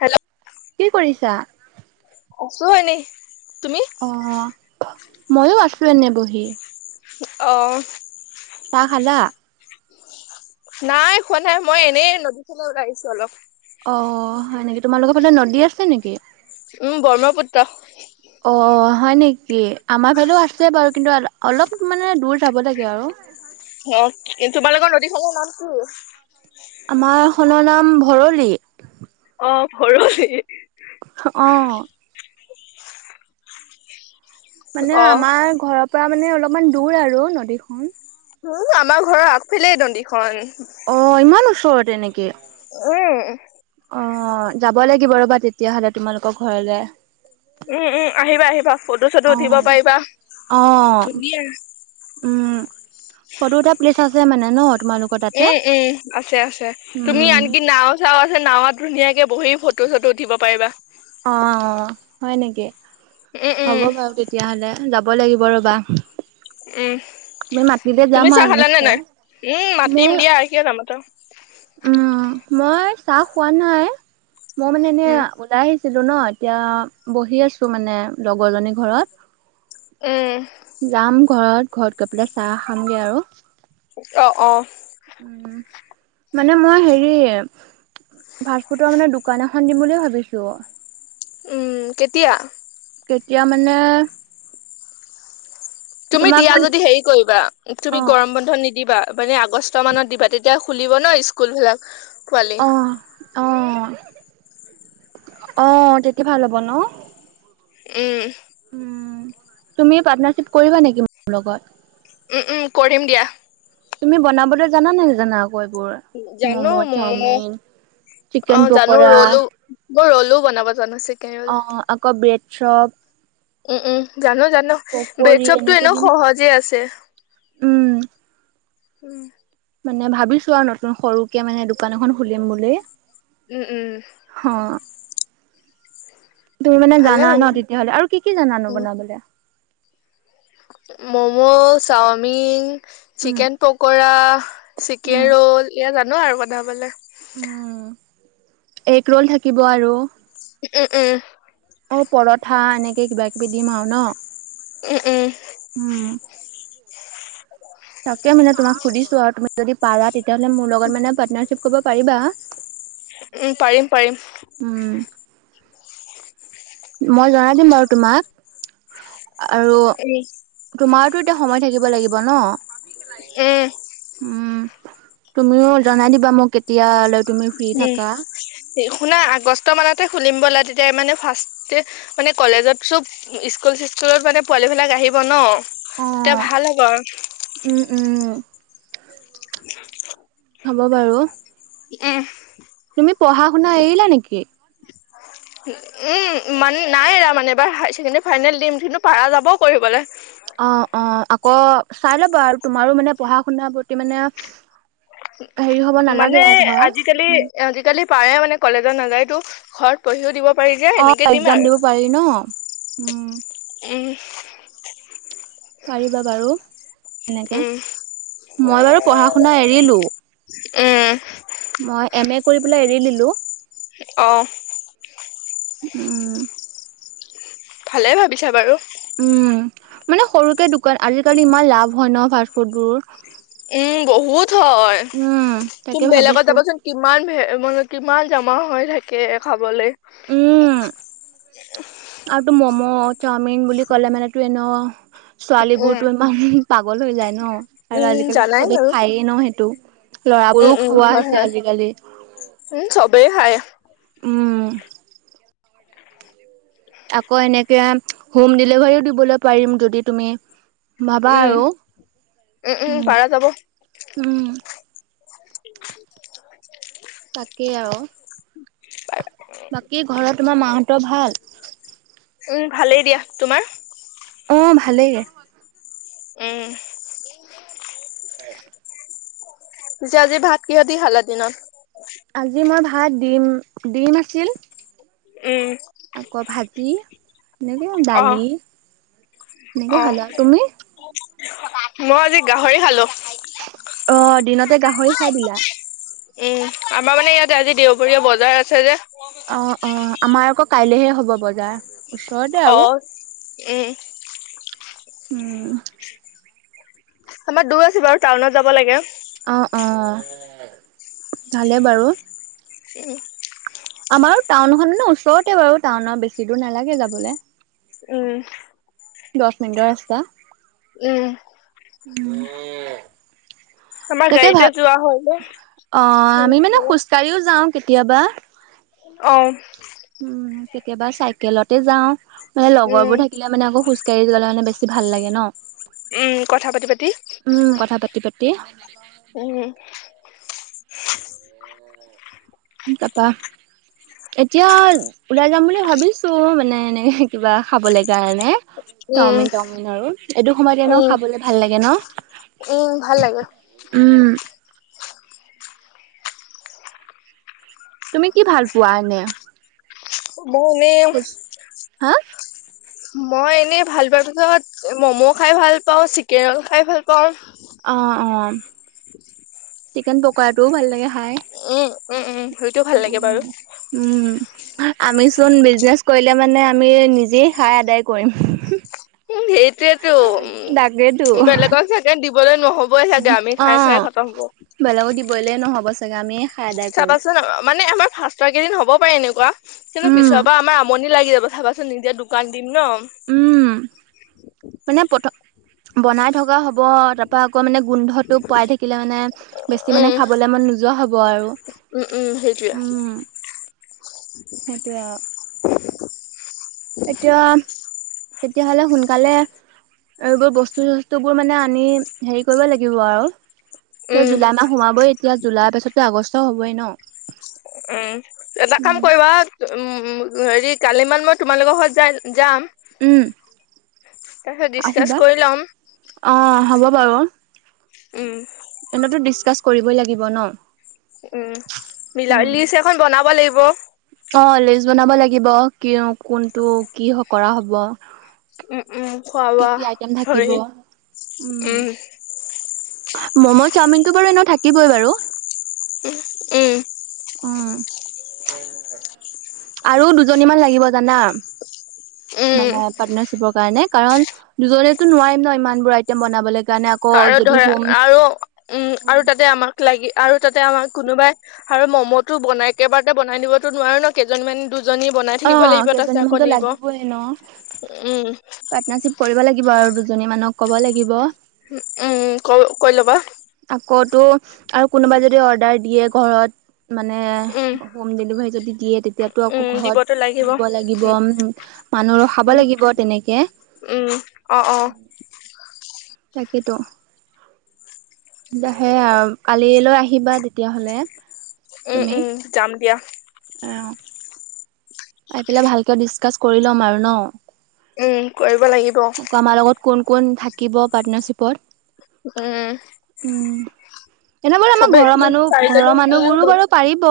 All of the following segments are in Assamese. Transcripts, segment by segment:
হেল্ল' কি কৰিছা আছো হয়নি অ মইো আছো এনে বহি অ চাহ খালা? নাই হোৱা নাই মই এনেই নদীখনে ওলাই আহিছো অলপ অ স নেকি তোমালোকৰ ফালে নদী আছে নেকি উম ব্ৰহ্মপুত্ৰ। অ হয় নেকি আমাৰ ফালেও আছে বাৰু কিন্তু অলপ মানে দূৰ যাব লাগে আৰু। অ কি তোমালোকৰ নদীখৰ নাম কি? আমাৰ খনৰ নাম ভৰলি। অ ভৰলি। আহ। মানে অ আমাৰ ঘৰৰ পৰা মানে অলপমান দূৰ আৰু নদীখন। উম আমাৰ ঘৰৰ আগফালেই নদীখন। অ ইমান ওচৰত এনেকে। উম। অ যাব লাগিব ৰ'বা তেতিয়াহলে তোমালোকৰ ঘৰলে। উম উম আহিবা আহিবা ফটো চটো উঠিব অ', পাৰিবা অ', ধুনীয়া আৰু। উম ফটো উঠা প্লেচ আছে মানে ন। তোমালোকৰ তাতে? উম উম আছে আছে তুমি উম, আনকি নাও চাও আছে নাৱত ধুনীয়াকে কে বহি ফটো চটো উঠিব পাৰিবা। অ অ হয় নেকি উম হ'ব উম বাৰু তেতিয়াহলে। যাব লাগিব ৰ'বা। উম তুমি মাতিলে তুমি যাম চাহ আৰু খালে নে নাই? নিশ্চয় উম মাতিম মোৰ দিয়া আহকিয়ে যাম ত। উম মই চাহ খোৱা নাই। মই মানে এনে উম ওলাই আহি ছিলো ন এতিয়া বহি আছো মানে লগৰ জনী ঘৰত। এহ। যাম ঘৰত ঘৰত গৈ পেলাই চাহ খামগে আৰু। অ অ। উম মানে মই হেৰি ফাষ্ট ফুডৰ মানে দোকান এখন দিম বুলি ভাবিছো অ। উম কেতিয়া? কেতিয়া মানে- তুমি তোমাক দিয়া মানে যদি হেৰি কৰিবা অ তুমি গৰম বন্ধ নিদিবা। মানে আগষ্ট মানত দিবা তেতিয়া খুলিব ন স্কুলবিলাক। অ অ। অ তেতিয়া ভাল হ'ব ন। উম। তুমি পাৰ্টনাৰিপ কৰিবা নেকি মোৰ লগত? উম উম কৰিম দিয়া। তুমি বনাবলৈ জানা নে নাজানা আও। বোৰ মম, চাওমিন, অ চিকেন জানো পকৰা। ৰলো মই ৰল ও বনাব জানোছিল অ আকৌ ব্ৰেড চপ। উম উম। জানো জানো পকৰী বেডশ্বপটো এনেকে এনেও দিম। সহজে আছে। উম, উম। মানে ভাবিছো আৰু নতুন সৰুকে মানে দোকান এখন খুলিম বুলি। উম উম। অ', তুমি মানে ভালে জানা ন ভাবিছো তেতিয়াহ'লে আৰু কি কি জানানো উম বনাবলে? মম, চাওমিন উম, চিকেন পকৰা, উম, চিকেন ৰল, এয়া জানো আৰু বনাবলে। উম এগ ৰোল থাকিব আৰু। উম উম। অ পৰঠা এনেকে কিবা কিবি দিম আৰু ন। উম-উম। উম। তাকে মানে তোমাক সুধিছো আৰু তুমি যদি পাৰা তেতিয়াহ'লে মোৰ লগত মানে পাৰ্টনাৰশ্বিপ কৰিব পাৰিবা। [inaudible] উম, পাৰিম-পাৰিম। উম'। মই জনাই দিম বাৰু তোমাক। আৰু উম তোমাৰতো এতিয়া সময় থাকিব লাগিব ন'। এহ। উম, তুমিও জনাই দিবা মোক, কেতিয়াালৈ তুমি ফ্ৰী উম থাকা। শুনা আগষ্ট মানতে খুলিম ব'লা, তেতিয়া মানে ফাৰ্ষ্ট মানে কলেজত চব স্কুল স্কুলত মানে পোৱালি বিলাক আহিব ন' তেতিয়া অ', ভাল হ'ব আৰু উম, উম, হ'ব বাৰু অহ। তুমি পঢ়া-শুনা এৰিলা নেকি? উম, মানে নাই এৰা মানে এবাৰ হায়াৰ ছেকেণ্ডৰী ফাইনেল দিম কিন্তু পাৰা যাবও কৰিবলে। অ', -অ' আকৌ চাই লবা আৰু তোমাৰো মানে পঢ়া- শুনাৰ প্ৰতি মানে [unintelligible] হেৰি হ'ব নালাগে মানে আৰু ধৰ আজিকালি, আজিকালি পাৰে মানে কলেজত নাযায়তো ঘৰত পঢ়িও দিব। পাৰি যে এনেকে অ' দিম একজাম আৰু দিব পাৰি ন উম'। উম'। পাৰিবা বাৰু তেনেকে উম মই বাৰু পঢ়া-শুনা এৰিলো। উ। মই এম এ কৰি পেলাই এৰি দিলো। অ'। উ। ভালে ভাবিছা বাৰু। উম, মানে সৰুকে দোকান আজিকালি ইমান লাভ হয় ন ফাষ্ট ফুডবোৰ। উম, বহুত হয় তুম তাকে বেলেগত ভাবিছো যাবাচোন কিমান মানে কিমান। জমা হৈ থাকে খাবলৈ উম'। আৰু তো মমো, চাওমিন বুলি কলে মানে তো এনেও ছোৱালী উম, বোৰতো ইমান পাগল হৈ যায় ন'। আৰু উম, আজিকালিতো জানাই চবে বাৰু খায় ন' সেইটো উম, ল'ৰাবোৰেও উম, খোৱা হয়, হৈছে হয়, আজিকালি। উম, চবেই খায়। উম'। আকৌ এনেকে হোম ডেলিভাৰীও দিবলৈ পাৰিম যদি তুমি পাবা উম। আৰু উম, উম, পাৰা যাব উম-উম। তাকে আৰু বাকী ঘৰত তোমাৰ মাহত ভাল। উম, ভালেই দিয়া তোমাৰ। অ' ভালেইে দিয়া। উম'। [unintelligible] পিছে আজি ভাত কিহতি খালা দিনত। আজি মই ভাত ডিম-ডিম আছিল উম, আকৌ ভাত চবজি এনেকে আৰু দালি। অ', এনেকে অ', খালো আৰু তুমি। মই আজি গাহৰি খালো। অ' দিনতে গাহৰি খাই দিলা। উম, আমাৰ মানে ইয়াতে আজি দেওবৰীয়া বজাৰ আছে যে অ অ আমাৰ আকৌ কাইলেহে হ'ব বজাৰ। ওচৰতে অ আৰু এ। উম। আমাৰ দূৰ আছে বাৰু টাউনত যাব লাগে। অ অ ভালে বাৰু। এ। আমাৰো টাউনখন মানে ওচৰতে বাৰু টাউনৰ বেছি দূৰ নালাগে যাবলে। উম। দছ মিনিটৰ ৰাস্তা। উম, আমাৰ তাকে গাড়ীতে ভাব যোৱা হয় যে অ আমি মানে খোজকাঢ়িও যাওঁ কেতিয়াবা। অ। উম কেতিয়াবা চাইকেলতে যাওঁ মানে উম, লগৰবোৰ থাকিলে মানে আকৌ খুজ কাঢ়ি গ'লে মানে বেছি ভাল লাগে ন। উম কথা পাতি পাতি। তি উম, [inaudible] কাপা এতিয়া ওলাই যাম বুলি ভাবিছো মানে এনেকে কিবা খাবলে কাৰণে। উম, চাওমিন তাওমিন আৰু এইটো সময়তে এনো উম, খাবলে ভাল লাগে ন। উম ভাল লাগে। উম, তুমি কি ভাল পোৱা এনে? বনে হা মই এনেই ভাল পোৱাৰ পিছত মম' খাই ভাল পাওঁ চিকেন ৰল খাই ভাল পাওঁ। অ', অ', চিকেন পকৰা টোও ভাল লাগে। খাই। উম উম উম সেইটোও ভাল লাগে বাৰু। উম, উম, আমি চোন বিজনেচ কৰিলে মানে আমি নিজে খাই আদায় কৰিম। এয়েতো তাকেতো উম বেলেগক চাগে দিবলৈ নহবই চাগে আমি খাই খাই খতম হব। ক'ব চাগে আমি চাবাচোন মানে আমাৰ ফাঁষ্টৰ কেইদিন হ'ব পাৰে এনেকুৱা কিন্তু উম, পিছৰ পৰা আমাৰ আমনি লাগি যাব চাবাচোন নিজে দোকান দিম ন উম, মানে প্ৰথম বনাই থকা হ'ব হব তাৰ পৰা আকৌ মানে গোন্ধটো পোৱাই থাকিলে মানে বেছি উম মানে খাবলৈ মন নোযোৱা হ'ব আৰু। উম উম সেইটোয়ে তাকে আওঁ এতিয়া তেতিয়াহলে সোনকালে আৰু এইবোৰ বস্তু চস্তু বোৰ মানে আনি হেৰি কৰিব লাগিব আৰু এতিয়া উম জুলাই মাহ সোমাবই এতিয়া জুলাইৰ পাছতো আগষ্ট হ'বই ন। উম এটা কাম উম, কৰিবা উ হেৰি কালি মান মই তোমালোকৰ ঘৰত যাই যাম। উম তাৰপিছত ডিচকাচ আহিবা কৰি ল'ম অ হ'ব। বাৰু উম এতো ডিচকাচ কৰিবই লাগিব ন। উম মিলা উম। লিষ্ট এখন বনাব লাগিব। অ লিষ্ট বনাব লাগিব ক কোনটো কি কৰা হ'ব। উম উম খোৱা কি বোৱা কি আইটেম থাকিব ধৰি উম। মম' চাওমিনতটো বাৰু এনে থাকিবই বাৰু। উম। উম আৰু দুজনী মান লাগিব জানা। উম মানে পাৰ্টনাৰিপৰ কাৰণে কাৰণ দুজনেতো নোৱাৰিম ন ইমান বোৰ আইম বনাবলৈ কাৰণে। ক আৰু যদি ধৰা হোম। আৰু উম আৰু তাতে আমাক লাগি আৰু। আমাৰ কোনোবাই আৰু মমো ব একেবাৰ বনাই দিবতো নোৱাৰো ন কেইজন মন টো অ কেইজনীমানতো লাগিবই ন। উম পাৰ্টনাৰশ্বিপ কৰিব লাগিব আৰু দুজনী মানক ক'ব লাগিব। উম ক কৈ ল'বা। তটো আৰু কোনোবা যদি অৰ্ডাৰ দিয়ে ঘৰত। মানে উম হোম ডেলিভাৰী যদি দিয়ে তেতিয়াতো আকৌ উম ঘৰত। দিবতো লাগিব দিব লাগিব উম মানুহ খাব উম লাগিব তেনেকে উম অ অ। তাকেতো দাহে আও। কালৈ আহিবা তেতিয়াহ'লে। উম তুমি উম যাম দিয়া। অ। প পেলাই ভালকে ডিচকাছ কৰি ল'ম আৰু ন? উম কৰিব লাগিব। আকৌ আমাৰ লগত কোন কোন থাকিব পাৰ্টনাৰশ্বিপত। উম। এনেবৰে আমাৰ চবে ঘৰৰ তিনি মানুহ ঘৰৰ চাৰিজনী মানুহ বোৰো মিলি বাৰু পাৰিব।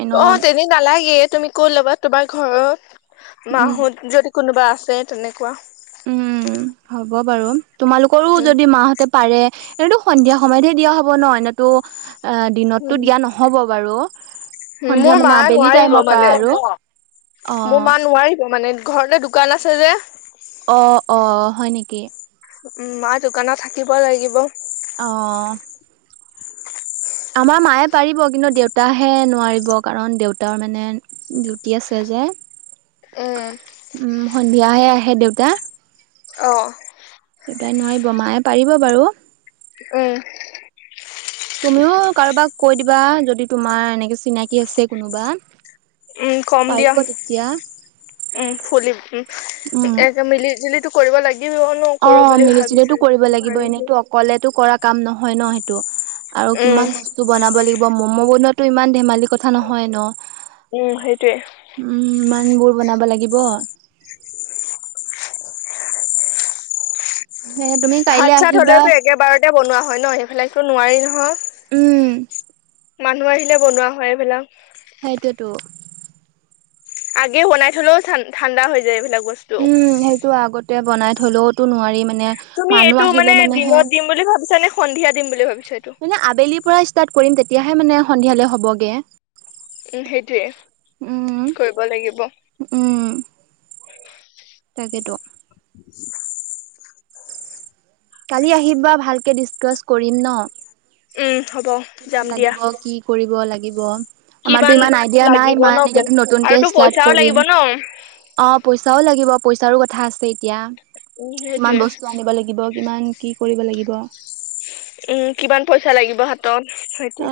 এনে অ, তেনে নালাগে তুমি কত ল'বা তোমাৰ ঘৰত উম মাহত যদি কোনোবা আছে তেনেকুৱা। উম হ'ব বাৰু তোমালোকৰো যদি মাহতে পাৰে এইতো সন্ধিয়া সময়তহে দিয়া হব ন' এনেতো অ, দিনতটো দিয়া নহ'ব বাৰু সন্ধিয়া মোৰ মা মানে আবেলি নোৱাৰিব টাইমৰ পৰা মানে আৰু অ মোৰ মা নোৱাৰিব মানে ঘৰতে দোকান আছে যে। অ', অ', হয় নেকি। উম, মা দোকানত থাকিব লাগিব। অ', আমাৰ মায়ে পাৰিব কিন্তু দেউতাহে নোৱাৰিব কাৰণ দেউতাৰ মানে ডউতি আছে য যে উম, সন্ধিয়াহে আহে দেউতা। অ দেতাই নোৱাৰিব মায়ে পাৰিব বাৰু। উম তুমিও কাৰোবাক কৈ দিবা যদি তোমাৰ এনেকে চিনাকি আছে কোনোবা। উম, কম দিয়া পাৰিব তেতিয়া উম খুলি উম উম একে মিলি জুলিটো কৰিব লাগিব ন অ, কৰো বুলি ভাবিছো মিলি-জুলিতো কৰিব লাগিব ভাবিছো এনেইতো অকলেতো কৰা কাম নহয় ন' সেইটো আৰু উম কিমান বস্তু বনাব লাগিব ম'ম' বনোৱাটো ইমান ধেমালি কথা নহয় ন'। উম, সেইটোৱে। ইমানবোৰ বনাব লাগিব। সেয়ে তুমি কাইলে ভাত-চাত আহিবা হলেওতো একেবাৰতে বনোৱা হয় ন'সেই বিলাকতো নোৱাৰি নহয়। উম, মই আহিলে বনোৱা হয় এইবিলাক। সেইটোৱেই টো। আগে বনাই থলেও ঠাণ্ডা হৈ যায় এইবিলাক। বস্তু উম, সেইটো আগতে বনাই থলেওতো নোৱাৰি। মা নে তুমি মানুহ এইটো মানে আহিলে মানেহে দিনত দিম বুলি ভাবিছা নে সন্ধিয়া দিম বুলি ভাবিছা এইটো এনে আবেলিৰ পৰা ষ্টা ষ্টাৰ্ট কৰিম তেতিয়াহে মানে সন্ধিয়ালে হ'বগে। উম, উম সেইটোয়ে কৰিব লাগিব। তাকেটো। [inaudible] কালি আহিবা, ভালকে ডিচকাছ কৰিম ন। উম হ'ব কিমান যাম দিয়া লাগিব? কি কৰিব লাগিব? আমাৰতো কিমান ইমান আইডিয়া নাই লাগিব ন ইমান নিজৰটো নতুনকে আৰুতো ষ্টাৰ্ট পইচাও লাগিব কৰিম। ন অপ পইচাও লাগিব পইচাৰো কথা আছে উম এতিয়া সেইটোয়ে কিমান বস্তু আনিব লাগিব। কিমান কি কৰিব লাগিব। উম কিমান পইচা লাগিব হাতত সেইতিয়া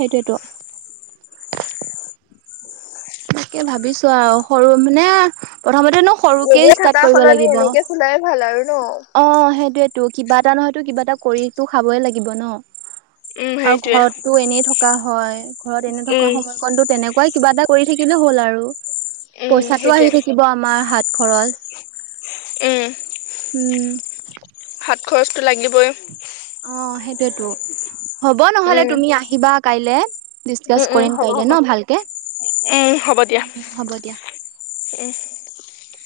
সেইটোৱে ত। সেনেকে ভাবিছো আও সৰু মানে প্ৰথমতে নো এনে থকাৰ সলনি এনেকে খোলাই ভাল আৰু ন। তো কিবা এটা নহয়তো কিবা এটা কৰি তো খাবই লাগিব ন। উম আও সেইটোয়ে ঘৰতটো এনেই থকা হয় ঘৰত এনে থকা উম সময়কণতো তেনেকুৱাই কিবা এটা কৰি থাকিলে হ'ল আৰু। উম পইচাটো সেইটোয়ে আহি থাকিব আমাৰ হাত খৰচ উম উম। হাত খৰচটো লাগিব অ সেইটোয়েতো হ'ব নহলে উম তুমি আহিবা কাইলে। উম ডিচকাচ উম কৰিম হ'ব পাৰলে হ'ব ন ভালকে, উম হ'ব দিয়া উম হ'ব দিয়া। [inaudible]